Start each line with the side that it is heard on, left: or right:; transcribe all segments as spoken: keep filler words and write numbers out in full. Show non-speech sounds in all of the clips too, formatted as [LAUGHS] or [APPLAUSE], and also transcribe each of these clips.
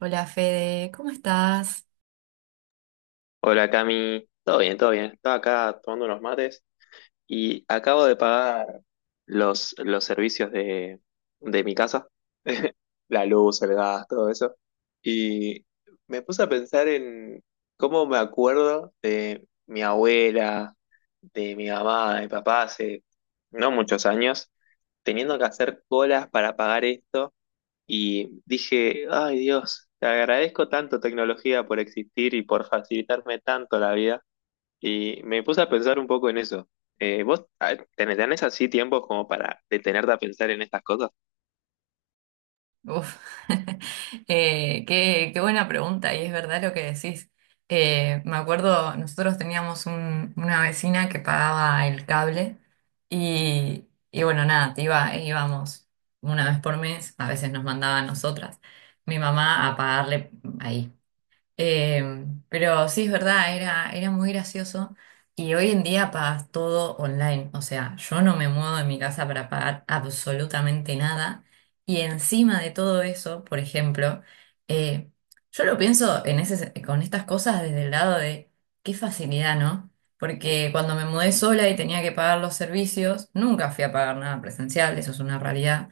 right: Hola Fede, ¿cómo estás?
left: Hola Cami, todo bien, todo bien. Estaba acá tomando unos mates y acabo de pagar los, los servicios de, de mi casa, [LAUGHS] la luz, el gas, todo eso. Y me puse a pensar en cómo me acuerdo de mi abuela, de mi mamá, de mi papá hace no muchos años, teniendo que hacer colas para pagar esto. Y dije, ay Dios, te agradezco tanto tecnología por existir y por facilitarme tanto la vida y me puse a pensar un poco en eso. Eh, ¿vos ah, tenés, tenés así tiempos como para detenerte a pensar en estas cosas?
right: Uf, [LAUGHS] eh, qué, qué buena pregunta, y es verdad lo que decís. Eh, me acuerdo, nosotros teníamos un- una vecina que pagaba el cable y, y bueno, nada, te iba, íbamos una vez por mes, a veces nos mandaba a nosotras, mi mamá, a pagarle ahí. Eh, pero sí, es verdad, era, era muy gracioso. Y hoy en día pagas todo online. O sea, yo no me muevo de mi casa para pagar absolutamente nada. Y encima de todo eso, por ejemplo, eh, yo lo pienso en ese, se- con estas cosas desde el lado de qué facilidad, ¿no? Porque cuando me mudé sola y tenía que pagar los servicios, nunca fui a pagar nada presencial, eso es una realidad.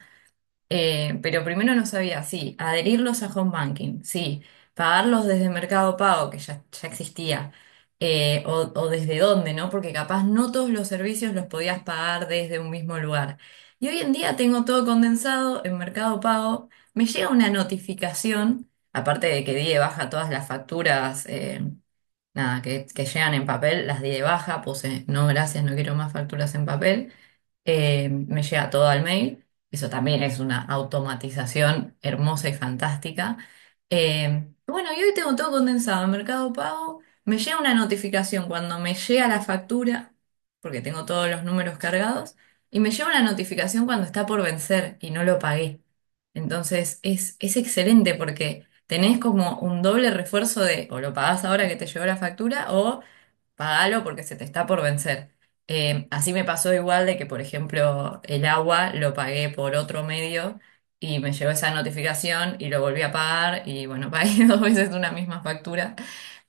right: Eh, pero primero no sabía, sí, adherirlos a home banking, sí, pagarlos desde Mercado Pago, que ya, ya existía, eh, o, o desde dónde, ¿no? Porque capaz no todos los servicios los podías pagar desde un mismo lugar. Y hoy en día tengo todo condensado en Mercado Pago, me llega una notificación, aparte de que di de baja todas las facturas, eh, nada, que, que llegan en papel, las di de baja, puse no gracias, no quiero más facturas en papel, eh, me llega todo al mail, eso también es una automatización hermosa y fantástica. Eh, bueno, y hoy tengo todo condensado en Mercado Pago, me llega una notificación cuando me llega la factura, porque tengo todos los números cargados, y me llega una notificación cuando está por vencer y no lo pagué. Entonces es, es excelente porque tenés como un doble refuerzo de o lo pagás ahora que te llegó la factura o pagalo porque se te está por vencer. Eh, así me pasó igual de que, por ejemplo, el agua lo pagué por otro medio y me llegó esa notificación y lo volví a pagar y bueno, [LAUGHS] pagué dos veces una misma factura.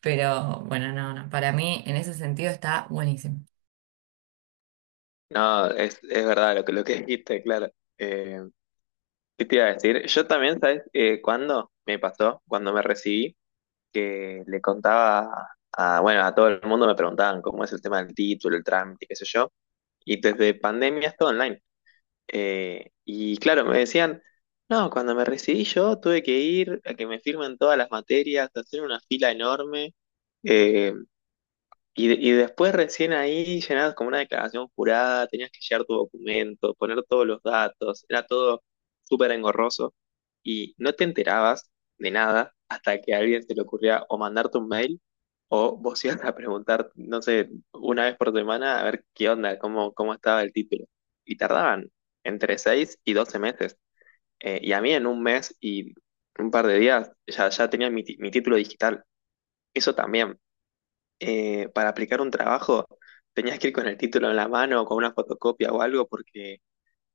right: Pero bueno, no, no, para mí en ese sentido está buenísimo.
left: No, es, es verdad lo que, lo que dijiste, claro. Eh, ¿qué te iba a decir? Yo también, ¿sabes? Eh, ¿cuándo me pasó? Cuando me recibí, que le contaba a, bueno, a todo el mundo me preguntaban cómo es el tema del título, el trámite, qué sé yo. Y desde pandemia es todo online. Eh, y claro, me decían... No, cuando me recibí yo tuve que ir a que me firmen todas las materias, hacer una fila enorme. Eh, y, de- y después recién ahí llenabas como una declaración jurada, tenías que llenar tu documento, poner todos los datos, era todo súper engorroso y no te enterabas de nada hasta que a alguien se le ocurría o mandarte un mail o vos [LAUGHS] ibas a preguntar, no sé, una vez por semana a ver qué onda, cómo, cómo estaba el título. Y tardaban entre seis y doce meses. Eh, y a mí en un mes y un par de días ya, ya tenía mi, ti- mi título digital. Eso también eh, para aplicar un trabajo tenías que ir con el título en la mano o con una fotocopia o algo porque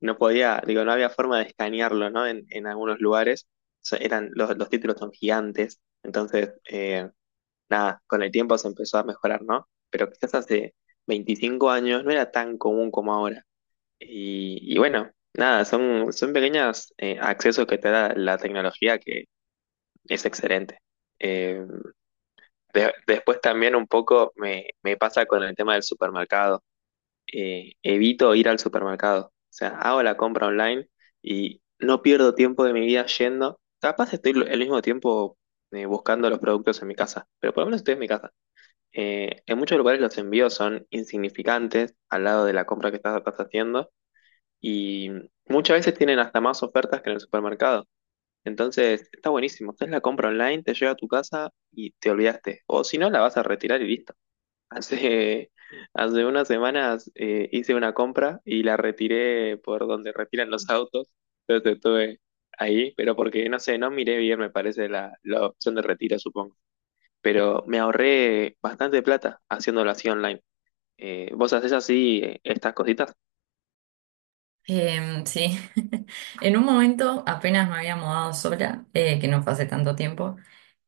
left: no podía, digo, no había forma de escanearlo, ¿no? En, en algunos lugares so- eran, los, los títulos son gigantes, entonces, eh, nada, con el tiempo se empezó a mejorar, ¿no? Pero quizás hace veinticinco años no era tan común como ahora. Y, y bueno, nada, son, son pequeños eh, accesos que te da la tecnología que es excelente. Eh, de- después también un poco me, me pasa con el tema del supermercado. Eh, evito ir al supermercado. O sea, hago la compra online y no pierdo tiempo de mi vida yendo. Capaz estoy lo- el mismo tiempo eh, buscando los productos en mi casa, pero por lo menos estoy en mi casa. Eh, en muchos lugares los envíos son insignificantes al lado de la compra que estás, estás haciendo y muchas veces tienen hasta más ofertas que en el supermercado. Entonces, está buenísimo. Haces la compra online, te llega a tu casa y te olvidaste. O si no, la vas a retirar y listo. [LAUGHS] Hace, hace unas semanas eh, hice una compra y la retiré por donde retiran los autos. Entonces estuve ahí, pero porque no sé, no miré bien, me parece, la, la opción de retiro, supongo. Pero me ahorré bastante plata haciéndolo así online. Eh, ¿vos hacés así eh, estas cositas?
right: Em, sí, [LAUGHS] en un momento apenas me había mudado sola, eh, que no fue hace tanto tiempo.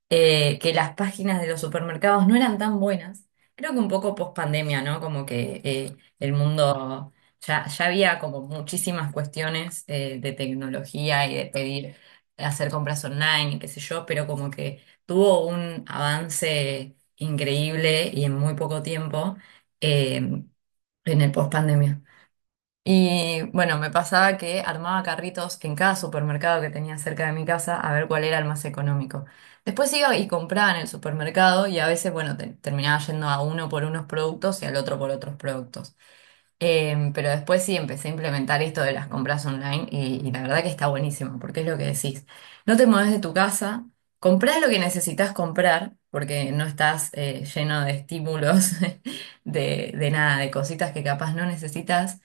right: eh, que las páginas de los supermercados no eran tan buenas. Creo que un poco post pandemia, ¿no? Como que eh, el mundo ya, ya había como muchísimas cuestiones eh, de tecnología y de pedir, hacer compras online y qué sé yo, pero como que tuvo un avance increíble y en muy poco tiempo eh, en el post pandemia. Y bueno, me pasaba que armaba carritos en cada supermercado que tenía cerca de mi casa a ver cuál era el más económico. Después iba y compraba en el supermercado y a veces, bueno, te- terminaba yendo a uno por unos productos y al otro por otros productos. Em, pero después sí empecé a implementar esto de las compras online y, y la verdad que está buenísimo, porque es lo que decís. No te mueves de tu casa, comprás lo que necesitas comprar, porque no estás eh, lleno de estímulos, [LAUGHS] de, de nada, de cositas que capaz no necesitas.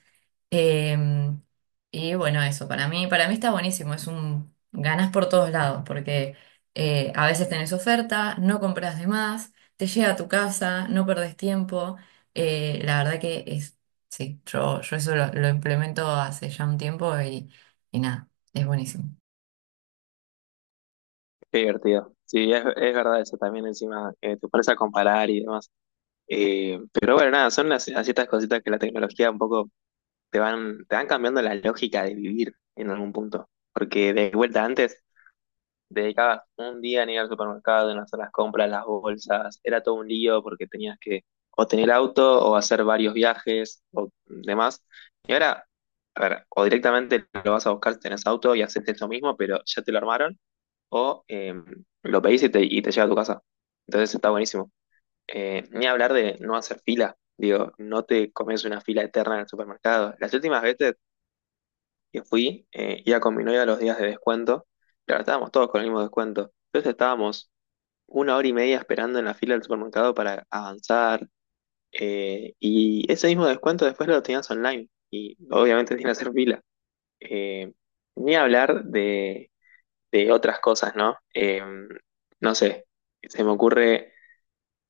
right: Em, y bueno, eso, para mí, para mí está buenísimo, es un ganas por todos lados, porque eh, a veces tenés oferta, no compras de más, te llega a tu casa, no perdés tiempo, eh, la verdad que es Sí, yo, yo eso lo, lo implemento hace ya un tiempo y, y nada, es buenísimo.
left: Qué divertido. Sí, es, es verdad eso también encima, eh, te pones a comparar y demás. Eh, pero bueno, nada, son las, las ciertas cositas que la tecnología un poco te van, te van cambiando la lógica de vivir en algún punto. Porque de vuelta antes dedicabas un día en ir al supermercado, en hacer las compras, las bolsas, era todo un lío porque tenías que o tener auto o hacer varios viajes o demás. Y ahora, a ver, o directamente lo vas a buscar si tenés auto y haces eso mismo, pero ya te lo armaron, o eh, lo pedís y te, y te llega a tu casa. Entonces está buenísimo. Eh, ni hablar de no hacer fila, digo, no te comes una fila eterna en el supermercado. Las últimas veces que fui, eh, iba con mi novia los días de descuento, claro, estábamos todos con el mismo descuento, entonces estábamos una hora y media esperando en la fila del supermercado para avanzar, eh, y ese mismo descuento después lo tenías online, y obviamente sin hacer fila. Eh, ni hablar de, de otras cosas, ¿no? Em, no sé, se me ocurre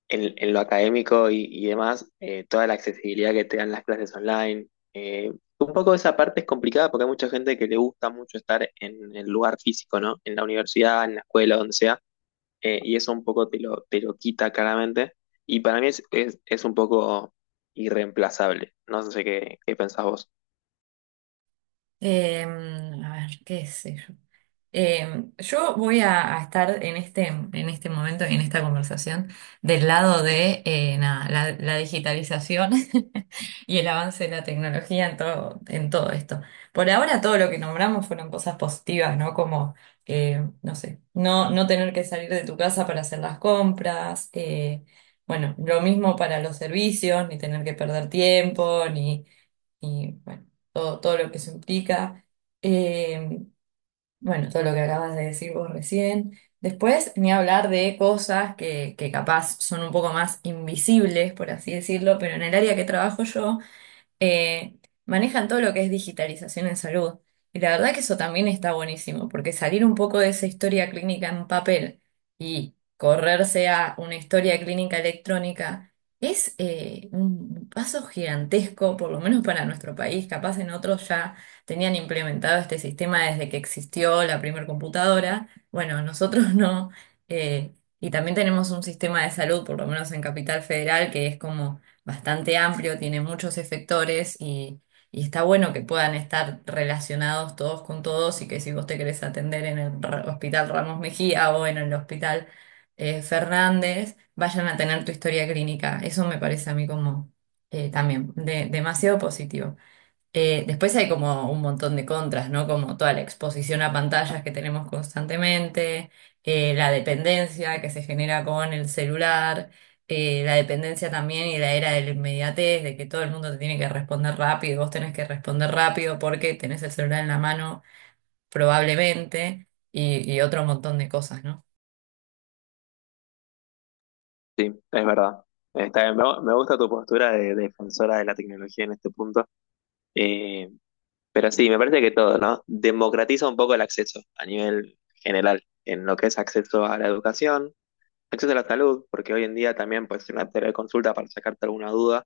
left: en, en lo académico y, y demás, eh, toda la accesibilidad que te dan las clases online. eh, un poco esa parte es complicada porque hay mucha gente que le gusta mucho estar en el lugar físico, ¿no? En la universidad, en la escuela, donde sea, eh, y eso un poco te lo, te lo quita claramente. Y para mí es, es, es un poco irreemplazable. No sé qué, qué pensás vos.
right: Em, a ver, qué sé yo. Em, yo voy a, a estar en este, en este momento, en esta conversación, del lado de eh, nada, la, la digitalización [LAUGHS] y el avance de la tecnología en todo, en todo esto. Por ahora todo lo que nombramos fueron cosas positivas, ¿no? Como, eh, no sé, no, no tener que salir de tu casa para hacer las compras, eh, bueno, lo mismo para los servicios, ni tener que perder tiempo, ni, ni, bueno, todo, todo lo que eso implica. Eh, bueno, todo lo que acabas de decir vos recién. Después, ni hablar de cosas que, que capaz son un poco más invisibles, por así decirlo, pero en el área que trabajo yo, eh, manejan todo lo que es digitalización en salud. Y la verdad que eso también está buenísimo, porque salir un poco de esa historia clínica en papel y correrse a una historia clínica electrónica es eh, un paso gigantesco, por lo menos para nuestro país. Capaz en otros ya tenían implementado este sistema desde que existió la primer computadora. Bueno, nosotros [LAUGHS] no. eh, y también tenemos un sistema de salud, por lo menos en Capital Federal, que es como bastante amplio, tiene muchos efectores y, y está bueno que puedan estar relacionados todos con todos y que si vos te querés atender en el Ra- Hospital Ramos Mejía o en el Hospital eh, Fernández, vayan a tener tu historia clínica. Eso me parece a mí como eh, también de- demasiado positivo. Eh, después hay como un montón de contras, ¿no? Como toda la exposición a pantallas que tenemos constantemente, eh, la dependencia que se genera con el celular, eh, la dependencia también y la era de la inmediatez, de que todo el mundo te tiene que responder rápido, y vos tenés que responder rápido porque tenés el celular en la mano probablemente y, y otro montón de cosas, ¿no?
left: Sí, es verdad. Está bien. Me, me gusta tu postura de defensora de la tecnología en este punto. Eh, Pero sí, me parece que todo, ¿no? Democratiza un poco el acceso a nivel general, en lo que es acceso a la educación, acceso a la salud, porque hoy en día también puedes hacer una teleconsulta para sacarte alguna duda,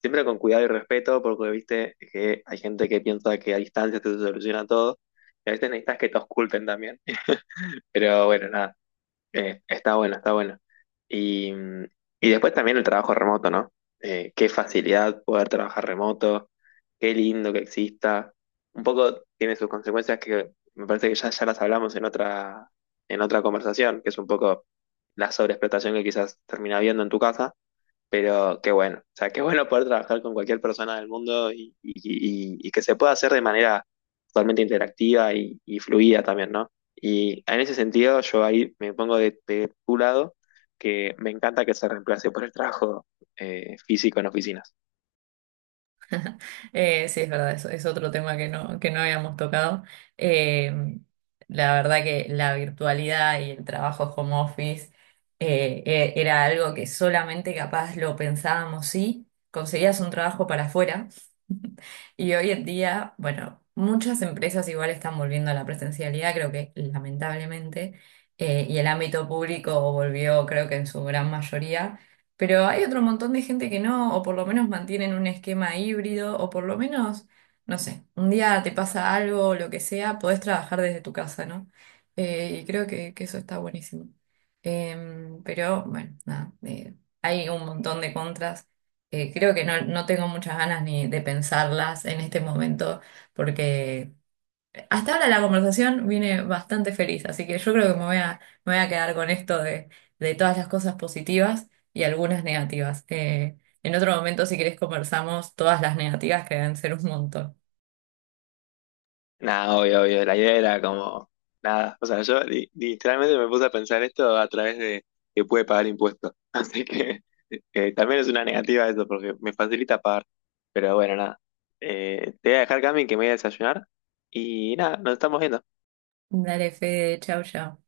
left: siempre con cuidado y respeto, porque viste que hay gente que piensa que a distancia te soluciona todo, y a veces necesitas que te oculten también. Pero bueno, nada. Eh, está bueno, está bueno. Y, mm, y después también el trabajo remoto, ¿no? Eh, qué facilidad poder trabajar remoto, qué lindo que exista. Un poco tiene sus consecuencias que me parece que ya, ya las hablamos en otra, en otra conversación, que es un poco la sobreexplotación que quizás termina habiendo en tu casa. Pero qué bueno, o sea, qué bueno poder trabajar con cualquier persona del mundo y, y- y- y que se pueda hacer de manera totalmente interactiva y, y fluida también, ¿no? Y en ese sentido, yo ahí me pongo de, de tu lado, que me encanta que se reemplace por el trabajo eh, físico en oficinas.
right: Eh, sí, es verdad, es, es otro tema que no, que no habíamos tocado. Eh, la verdad que la virtualidad y el trabajo home office eh, e- era algo que solamente capaz lo pensábamos si conseguías un trabajo para afuera. Y hoy en día, bueno, muchas empresas igual están volviendo a la presencialidad, creo que lamentablemente, eh, y el ámbito público volvió, creo que en su gran mayoría, pero hay otro montón de gente que no, o por lo menos mantienen un esquema híbrido, o por lo menos, no sé, un día te pasa algo, o lo que sea, podés trabajar desde tu casa, ¿no? Eh, y creo que, que eso está buenísimo. Em, pero bueno, nada, eh, hay un montón de contras eh, creo que no, no tengo muchas ganas ni de pensarlas en este momento, porque hasta ahora la conversación viene bastante feliz, así que yo creo que me voy a, me voy a quedar con esto de, de todas las cosas positivas y algunas negativas. Eh, en otro momento, si querés, conversamos todas las negativas que deben ser un montón.
left: Nada, obvio, obvio. La idea era como nada. O sea, yo li- literalmente me puse a pensar esto a través de que puede pagar impuestos. [LAUGHS] Así que eh, también es una negativa eso, porque me facilita pagar. Pero bueno, nada. Eh, te voy a dejar, Cami, que me voy a desayunar. Y nada, nos estamos viendo.
right: Dale, Fede, chau, chau.